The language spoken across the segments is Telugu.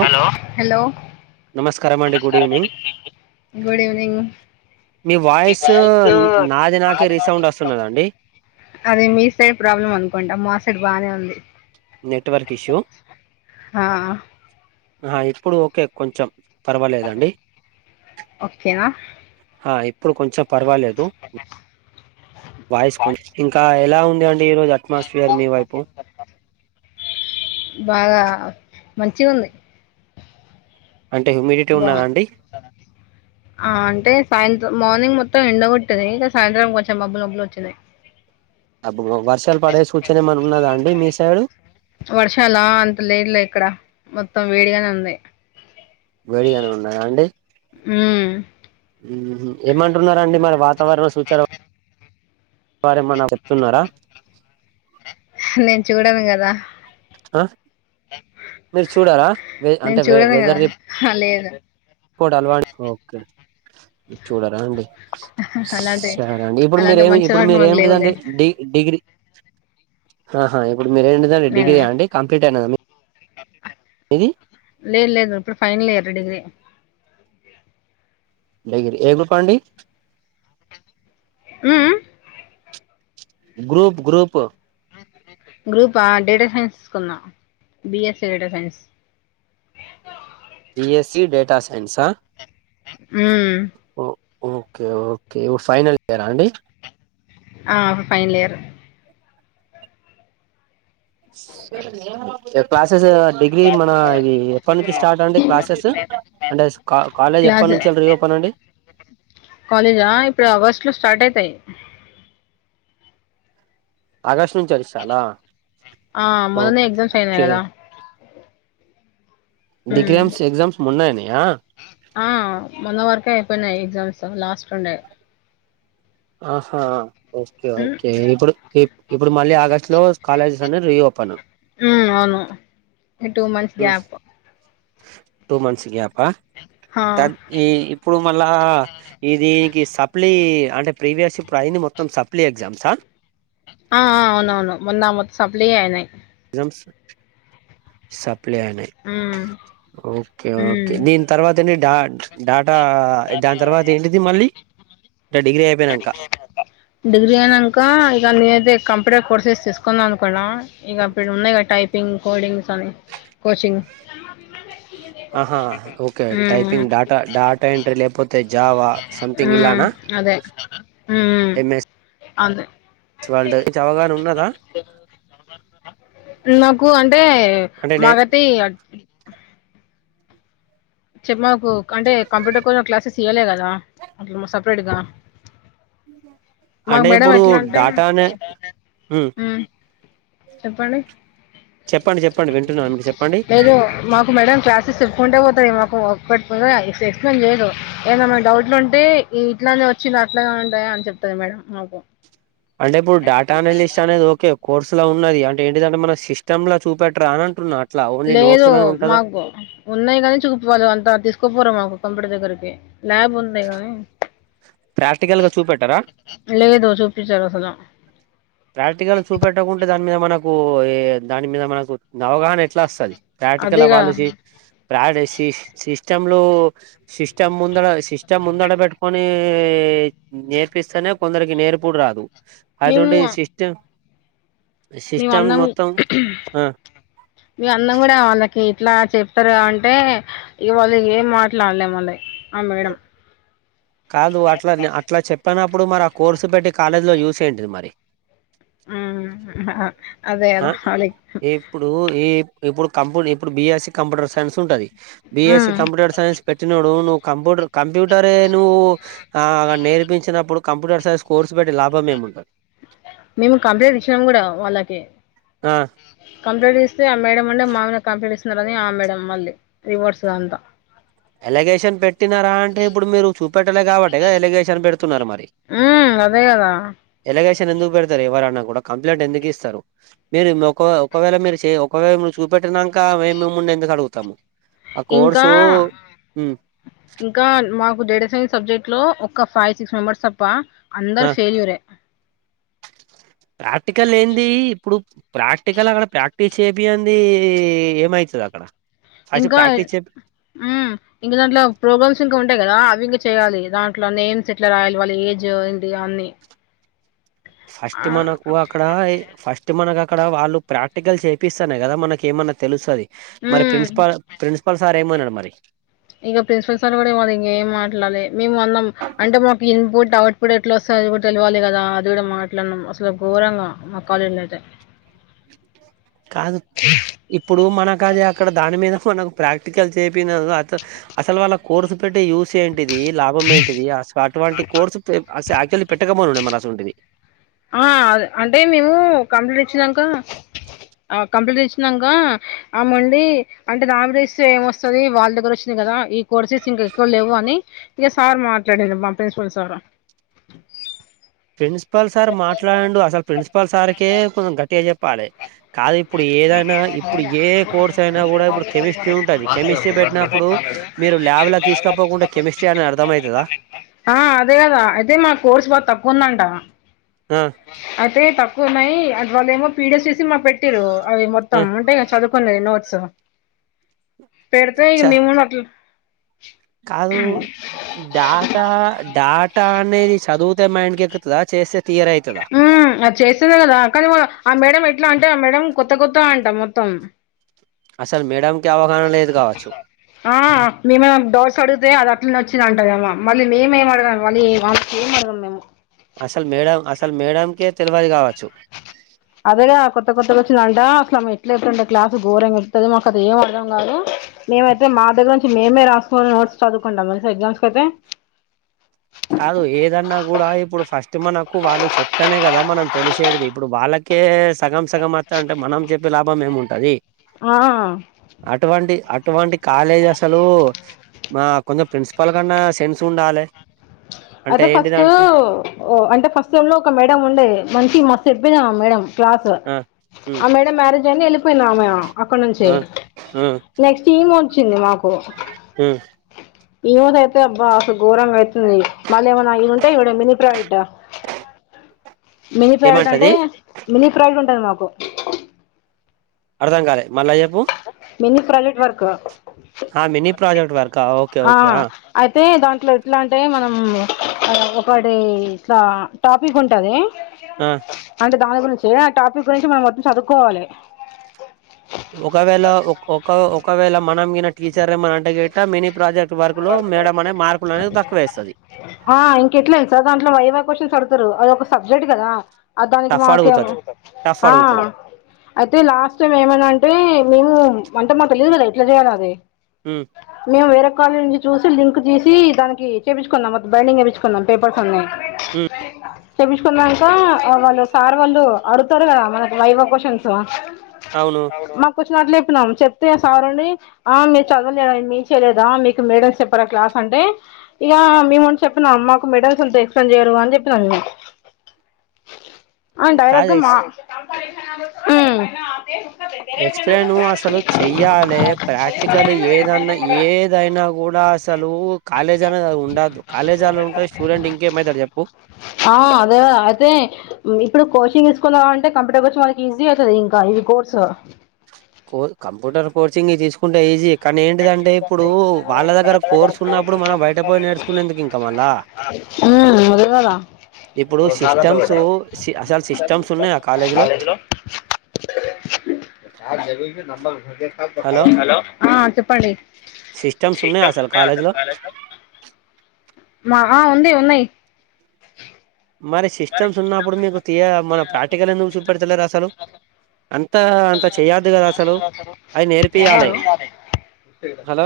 హలో హలో నమస్కారం అండి గుడ్ ఈవినింగ్ గుడ్ ఈవెనింగ్ మీ వయిస్ నాకే నాది నాకె రీసౌండ్ వినపడుతుంది వస్తున్నదండి మేడం అది మీ సైడ్ ప్రాబ్లమ్ అనుకుంటా మా సైడ్ బానే ఉంది నెట్వర్క్ ఇష్యూ ఆ ఆ ఇప్పుడు ఓకే కొంచెం పర్వాలేదండి ఓకేనా హ ఇప్పుడు కొంచెం పర్వాలేదు వాయిస్ కొంచం ఇంకా ఎలా ఉంది అండి ఈ రోజు అట్మాస్ఫియర్ మీ వైపు బాగా మంచిగ ఉంది అంటే హ్యూమిడిటీ బా ఉన్నదా అండి ఆ అంటే సాయంత్రం మార్నింగ్ మొత్తం ఎండగొట్టిది ఇక సాయంత్రం కొంచెం మబ్బులు మబ్బలు వచ్చినాయి అబ్ వర్షాలు పడే సూచన ఏమన్నా ఉన్నదా అండి మీ సైడు వర్షాల అంత లేదులే ఇక్కడ మొత్తం వేడిగానే ఉంది వేడిగానే ఉన్నదా ఊ ఏమంటున్నరా అండి మరి వాతావరణ సూచాన వారేమనకు చెప్తున్నారా నేను చూడను కదా ఆ? మీరు చూడరా నేను అంటే చూడను కదా వెదర్ హా, లేదు ల్వా ఓకే చూడ అండి అలాంటి సరే అండి ఇప్పుడు అలాంటి మీరేమి మంచి ఇప్పుడు అలవాట్లు మీర మనకు లేవులే ఏమిటిదండి డిగ్రీ ఆహా ఇప్పుడు మీర ఏంటిదండి నేను డిగ్రీ అండి కంప్లీట్ అయినద లేదు లేదు ఇప్పుడు ఫైనల్ ఇయర్ డిగ్రీ ఏగిరి ఏగ్రూప్ అండి ఉ ఉ గ్రూప్ గ్రూప్ గ్రూప్ ఆ డేటా సైన్స్ తీసుకున్నా BSA data science BSc data సైన్సా ఉమ్ ఓ ఓకే ఓకే ఫైనల్ ఇయరా అండి ఫైనల్ ఇయరు క్లాస్ కె డిగ్రీ మన ఇది ఎప్పటి నుంచి స్టార్ట్ అండి క్లాసెస్ అంటే కాలేజ్ ఎప్పటి క్లాస్ నుంచి రో పనండి కాలేజా ఇప్పుడు ఆగస్టులో స్టార్ట్ అయితాయి ఆకాష్ట్ నుంచి అరిస్తాలా ఆ మొన్ననే ఎగ్జామ్స్ అయినాయి ఓకే కదా మ్మ్ డిగ్రీమ్స్ ఎగ్జామ్స్ ఉన్నాయనియా ఆ మొన్న వరకే అయిపోయినాయి ఎగ్జామ్స్ లాస్ట్ ఉండే ఆహా ఓకే మ్మ్ ఓకే ఇప్పుడు ఇప్పుడు మళ్ళీ ఆగస్టు లో కాలేజెస్ అని రీఓపన్ మ్మ్ అవును two months gap two months gap ఆ ఈ ఇప్పుడు మళ్ళా ఇ దీనికి సప్లీ అంటే ప్రీవియస్ ఇప్పుడు అయింది మొత్తం సప్లీ ఎగ్జామ్సా ఆ అవునవును మొన్న మకి సప్లీ అయినయి సప్లి అయినయ్ మ్మ్ ఓకే ఓకే మ్మ్ దీని తర్వాతనే డాట్ డాటా దాని తర్వాత ఏంటిది మళ్ళీ అంటే డిగ్రీ అయిపోయినంక నేనింక ఇగ న ఇప్పుడే కోర్సెస్ తీసుకుందాం అను కూడా ఇక అప్పుడు ఉన్నాయి టైపింగ్ కోడింగ్స్ అని కోచింగ్ ఆహా ఓకే మ్మ్ టైపింగ్ డాటా డాటా ఎంట్రీ లేకపోతే జావా సంథింగ్ మ్మ్ ఇలానా అదే హ్మ్ ఎంఎస్ అదే వర్డ్ అవగాహన ఉన్నదా నాకు అంటే అంటే నే మాగతి చెప్ప మాకు అంటే కంప్యూటర్ కోసం క్లాసెస్ ఇయాల కదా అట్ సపరేట్ గా మాకు అంటే మేడం ఇప్పుడు ఎట్లా అంటే డాటానే హ్మ్ చెప్పండి చెప్పండి చెప్పండి వింటున్నాను మీకు చెప్పండి లేదు మాకు మేడం క్లాస్ చెప్పుకుంటా పోతేఎ వర్క్ పెడుతుంద ఎక్స్ప్లెయిన్ చేయదు ఏమైనా డౌట్లు ఉంటే ఈ ఇట్లానే వచ్చింది అట్లాగా ఉంటాయా అన్ని చెప్తది మేడం మాకు అంటే ఇప్పుడు డేటా అనలిస్ట్ అనేది ఓకే కోర్సు లో ఉన్నది అంటే ఏంటింటే మన సిస్టమ్ లో చూపెటరా అని అంటున్నా అట్లా ఓన్లీ నోట్స్ లేదు లోనే ఉంటదా మాకు ఉన్నాయి కాని చూపిపోవాలి అంత తీసుకోపోరు మాకు కంప్యూటర్ దగ్గరికి ల్యాబ్ ఉంది కానీ ప్రాక్టికల్ గా చూపెట్టారా లేదు చూపించారు అసలు ప్రాక్టికల్ చూపెట్టకుంటే దాని మీద మనకు దాని మీద మనకు ఆవగాహన ఎట్లా వస్తుంది ప్రాక్టికల్ అదేగా వాళ్ళజీ ప్రడ సి సిస్టమ్లు సిస్టమ్ ముందరా సిస్టమ్ ముందడ పెట్టుకొని నేర్పిస్తానే కొందరికి నేర్పుడు రాదు నిమ్ అటువంటి సిస్టమ్ మేము సిస్టమ్ అందం మొత్తం ఆ మీ అందం కూడా వాళ్ళకి ఇట్లా చెప్తారు అంటే ఇగవాళ్ళు ఏం మాట్లాడలేము మళ్ళ ఆ మేడం కాదు అట్లా అట్లా చెప్పినప్పుడు మరి ఆ కోర్సు పెట్టి కాలేజీలో యూసేంటిది మరి అదే ఆ కదా వాళ్ళకి ఇప్పుడు ఈ ఇప్పుడు కంపూ ఇప్పుడు బిఎస్సి కంప్యూటర్ సైన్స్ ఉంటది బిఎస్సి మ్మ్ కంప్యూటర్ సైన్స్ పెట్టినడు్వు కంప్యూటర్ కంప్యూటరే నువ్వు ఆ నేర్పించినప్పుడు కంప్యూటర్ సైన్స్ కోర్స్ పెట్టి లాభం ఏమి ఉంటది మేము కంప్లైంట్ ఇచ్చినాం కూడా వాళ్ళకి ఆ కంప్లైంట్ తి ఆ మేడ వల్లే మామగా కంప్లీట్ ఇస్తున్నారుని ఆ మేడ మళ్ళీ రివార్డ్స్గా అంతా ఎలిగేషన్ పెట్టినారా అంటే ఇప్పుడు మీరు చూపెట్టలే కాబట్టి ఎలిగేషన్ పె న్నారు మరి మ్మ్, అదే కదా ఎలాగేషన్ ఎందుకు పెడతారు ఎవరన్నాకు కంప్లైంట్ ఎందుకు ఇస్తారు మీరు ఒక ఒకవేళ మీరు చే ఒకవేళ నువ్ చూపెట్టినాక మేము ముండే ఎందుకు అడుగుతాము ఆ ఇంకా కోర్సు ఉమ్ ఇంకా మాకు డేట సైన్స్ సబ్జెక్ట్ లో ఒక ఫైవ్ సిక్స్ మెంబర్స్ తప్ప అందరు ఆ ఫెయిల్యూరే ప్రాక్టికల్ ఏంది ఇప్పుడు ప్రాక్టికల్ అక్కడ ప్రాక్టీస్ చేపింది ఏమైతది అక్కడ ఫస్ట్ ఇంకా ప్రాక్టీస్ చే హ్మ్ ఇంకా దాంట్లో ప్రాబ్లమ్స్ ఇంకా ఉంట్ ఉంటాయి కదా అవి ఇంక చేయాలి దాంట్లో నేమ్స్ ఎట్లా రాయాలి వాళ్ళ ఏజ్ ఏంటి అన్ని ఫస్ట్ మనకు అక్కడ ఫస్ట్ మనకు అ అక్కడ వాళ్ళు ప్రాక్టికల్ చేపిస్తన్నా కదా మనకి ఏమన్న తెలుస్తుంది మరి మ్మ్. ప్రిన్సిపల్ ప్రిన్సిపల్ సరేమోనండి మరి ఇక ప్రిన్సిపల్ సార్ కూడా ఇంక ఏం మాట్లాలే మేము అన్నాం అంటే మాకు ఇన్పుట్ అవుట్ పట్ ఎట్లా వస్తుంది అది కూడా తెలివాలి కదా అది కూడా మాట్లాడన్నాం అసలు ఘోరంగా మాక్కళ అయితే కాదు. ఇప్పుడు మనకది అక్కడ దాని మీద మనకు ప్రాక్టికల్ చేపినను అట్ల అసల్ వాళ్ళక్ కోర్సు పెట్టే యూస్ ఏంటి దీ లాభం ఏంటిది అస అటువంటి కోర్సు అస ఆక్చువల్లి పెట్టకపోనుండే మర్ అసంటిది ఆ అంటే మేము కంప్లీ ఇచ్చినంకా ఆ కంప్లీట్ ఇచ్చినంక ఆ మొండీ అంటే రాంరేష్తో ఏమొస్తది వాళ్ళ దగ్గర్ వచ్చినయి గదా ఈ కోర్సెస్ ఇంకా ఎక్కు లెవ్వు అని ఇగ సార్ మాట్లాడిండు మా ప్రిన్సిపల్ సార్ ప్రిన్సిపల్ సార్ మాట్లాడిండు అసల్ ప్రిన్సిపల్ సార్కే కొంచం గట్టిగా చెప్ ప్పాలె కాదు ఇప్పుడు ఏదైనా ఇప్పుడు ఏ కోర్స్ అయినా గుడా ఇప్పుడు కెమిస్ట్రీ ఉంటంది కెమిస్ట్రీ పె పెట్టినప్పుడు మీరు ల్యాబ్ల తీస్కపోకుంటే కెమిస్ట్రీ అని అర్థం అయితదా ఆ అదే కదా అయితే మా కోర్స్ బాగా తక్కోఉందంట ఆ అయితే తక్కువ ఉన్నాయి అట్ వాల్లేమో పీడిఎఫ్ చేసి మాక్ పెట్టింరు అవి మొత్తం ఆ ఉంటాయి చదువుకునేది నోట్స్ పెడ్తే చ ఇగ మేం గుడ అట్ల కాదు డాటా డాటా అనేది సదువుతే మైండ్ కెక్కుతదా మ్ అద్ చేస్తేనే కదా కనీ మనం ఆ మేడం ఎ ఎట్ల అంటే ఆ మేడం కొత్త కొత్త అంటా మొత్తం. అసలు మేడం కి అవగాహన లేదు కావచ్చు ఆ మేం ఏమన్న డౌట్స్ అడుగుతే అద నుంచి అచ్చింద్ అంటదేమ మళ్ళీ నేమ్ ఏం అడగాలె మళ్ళీ వాళ్ళక్ ఏం అర్థం కాదు. అసల్ మేడం అసల్ మేడంకే తెల్వది కావచ్చు. అదేగా కొత్త కొత్తగొచ్చిందంటా అట్లా ఎట్లేటుండే క్లాస్ ఘోరం చెప్తది మాక్ అది ఏం అర్థం కాదు. మేమైతే మా దగ్గర్ నుంచి మేమే రాస్కొని నోట్స్ చదువుకుంటాం తెల్సా ఎగ్జామ్స్ కైయితే కాదు ఏదన్నా గుడా ఇప్పుడు ఫస్ట్ మనకు వాళ్ళు చెప్తేనే కదా మనం తెలిసేట్ది ఇప్పుడు వాళ్ళకి కే సగం సగం అత్త అంటే మనం చెప్పే లాభం ఏం ఉంటది. ఆ అటువంటి అ అటువంటి కాలేజ్ అసలు మా కొంచం ప్రిన్సిపల్ కన్నా సెన్స్ ఉండాలె. అయితే ఫస్ట్ అంటే ఫస్ట్ టైమ్లో ఒక మేడం ఉండే మంచి మ చెప్పినా మేడం క్లాస్ ఆ ఉమ్ ఆ మేడం మ్యారేజ్ అయింది ఎళ్ళిపోయింది ఆమే అక్కడ్నుంచి ఆ ఆ నెక్స్ట్ ఈమో చ్చింది మాకు ఆ ఈరోజైతే అబ్బా అసల్ ఘోరం అయి మళ్ళ ఏమైన్నా అయి ఉంటే ఇవిడ మిని ప్రవేట మినీ ప్రైవేట్ అంటే ఏమంటది మినీ ప్రైజ్ ఉంటది మాకు అర్థం కాలే మళ్ళ చెప్పు. మినీ ప్రాజెక్ట్ వర్క్ ఆ మినీ ప్రాజెక్ట్ వర్కా ఓకే ఆ ఓకే అయితే దాంట్లో ఎట్లా అంటే మనం మ్ ఒకటి ఇట్లా టాపిక్ ఉంటది ఆ అంటే దాని గురించి ఆ టాపిక్ గురించి మనం మొత్తం చదువుకోవాలి. ఒకవేళ ఒ ఒక ఒకవేళ మనం గిన టీచర్ ఏమన అంటే గిట్ట మినీ ప్రాజెక్ట్ వర్క్ లో మేడం అనే మార్కులు అనేది తక్కువ వేస్తది ఆ ఇంకెట్ల తెల్సా దాంట్లో వైవా క్వశ్చన్ అడు తరు అది ఒక సబ్జెక్ట్ కదా అద్ దానికి టఫ్ మాకేం అడుగుతది టఫ్ ఆ అడుగుతది అయితే లాస్ట్ టైమ్ ఏమన్నా అంటే మేము అంటే మాకు తెలీదు కదా ఎట్లా చేయాల్ అది మ్ మేం వేరే కాలేజ్ నుంచి చూసి లింక్ చేసి దానికి చేపిచుకున్నాం మో బైండింగ్ ఏపిచుకుంన్నాం పేపర్స్ అన్ని ఉ చెపించుకున్నాక వాళ్ళు సార్ వాళ్ళు అడుగుతారు కదా మనకు వైవ క్వశ్చన్స్ అవును కొచ్చినట్లు చెప్పినన్నాము చెప్తే సార్ండి ఆ మీరు చదవలేదు మీ చేయలేదా మీకు మేడ చెప్పారా క్లాస్ అంటే ఇక మేముం చెప్పినం మాకు మెడల్స్ ఎంత ఎక్స్ప్లెయిన్ చేయరు అని చెప్పినాంము [inaudible] ఆ డైరక్ కాదు మా ఎక్స్ మ్మ్ ఎక్స్ప్లెయిన్ అసలు చెయ్యాలి ప్రాక్టికల్ ఏదన్నా ఏదైనా కూడా అసలు కాలేజ్ అనే ఉండద్దు కాలేజ్ అనే ఉంటే స్టూడెంట్ ఇంకేమవుతాడు చెప్పు ఆ అదే అయితే ఇప్పుడు కోచింగ్ తీసుకున్నా అంటే కంప్యూటర్ కోచిన్నవాళ్లకి ఈజీ అవుతుంది ఇంకా ఇవి కోర్సు కో కంప్యూటర్ కోచింగ్ తీసుకుంటే ఈజీ కానీ ఏంటిదంటే ఇప్పుడు వాళ్ళ దగ్గర కోర్సు ఉన్నప్పుడు మనం బయట పోయి నేర్చుకునేందుకు ఇంకా మళ్ళా ఆ అదేకదా ఇప్పుడు సిస్టమ్స్ అసలు సిస్టమ్స్ ఉన్నాయా కాలేజీ లో [inaudible] హలో ఆ చెప్పండి సిస్టమ్స్ ఉన్నాయా సిస్టమ్ అసలు ఉన్నాయ్ కాలేజ్ లో [unintelligible] మా ఆ ఉంది ఉన్నాయి మరి సిస్టమ్స్ ఉన్నప్పుడు మీకు తియ మల ప్రాక్టికల్ ఎందుకు చూపెడతలే అసలు అంత అంత చెయద్దు కదా అసలు అవి నేర్పియాలి హలో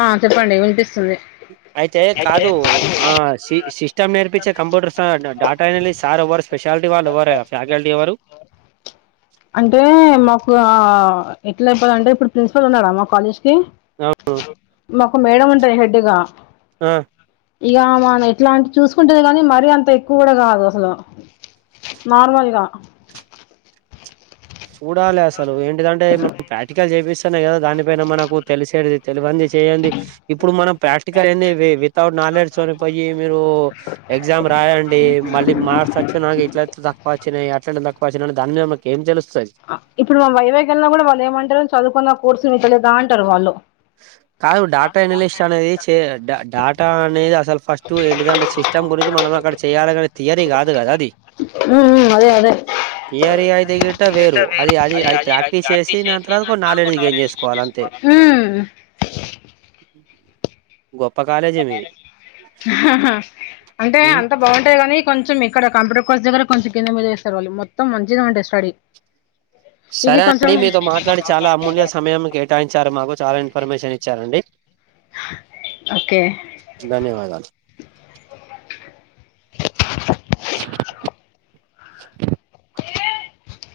ఆ చెప్పండి వినిపిస్తుంది అయితే కాదు ఆ సిస్టమ్ నేర్పించే కంప్యూటర్స్ డడాటా సార్వర్ అంటే మాకు ఎట్లా చెప్పాలంటే ఇప్పుడు ప్రిన్సిపల్ ఉన్నారా మా కాలేజ్ కి ఆ మా ఒక మేడ ఉంటాది హెడ్గా ఆ ఇక ఆమె ఎట్లా అంటె చూసుకుంటేది కానీ మరీ అంత ఎక్కువ కూడా కాదు అసలు నార్మల్గా చూడాలి అసలు ఏంటిదంటే మనం ప్రాక్టికల్ చేయిపిస్తున్నానే కదా దానిపైన మకు తెలిసేది తెలింది తెలింది ఇప్పుడు మనం ప్రాక్టికల్ ఏ వితౌట్ నాలెడ్జ్ కొనిపోయి మీరు ఎగ్జామ్ రాయండి మళ్ళీ మార్స్ వచ్చిన నాకు ఇట్ల తక్కువ వచ్చినయి ఎట్లాంటి తక్కువ వచ్చినాడి దాని మీద మాకు ఏం తెలు ఇప్పుడు మా వైవై వెళ్ళిన కూడా వాళ్ళు ఏమంటారు చదువుకున్న కోర్సు మీ తెలేదా అంటారు వాళ్ళు కాదు డేటా ఎనలిస్ట్ అనేది డేటా అనేది అసలు ఫస్ట్ ఏంటిదంటే సిస్టమ్ గురించి మనం అక్కడ చెయాలనే థియరీ కాదు కదా అది ఉ అదే అదే థియరీ అది గటా వేరు అది అది అది ప్రాక్టీస్ చేసి దాని తర్వాత ఒక నాలెడ్జ్ గెయిన్ చేసుకోవాలి అంతే చేసుకోవాలి హ్మ్ గొప్ప కాలేజే మీది అంటే ఉమ్ అంత బాగుంటాది కని కానీ కొంచెం ఇక్కడ కంప్యూటర్ కోర్స్గ్గ కొెం కింద మీద వస్తారుళ్ళు మొత్తం మంచిగా ఉంటది స్టడీ ఇది సరే అండి కొంచెం మీతో మాట్లాడి చాలా అమూల్య సమయం కేటాయించారు మాకు చాలా ఇన్ఫర్మేషన్ ఇచ్చారండి ఓకే ధన్యవాదాలు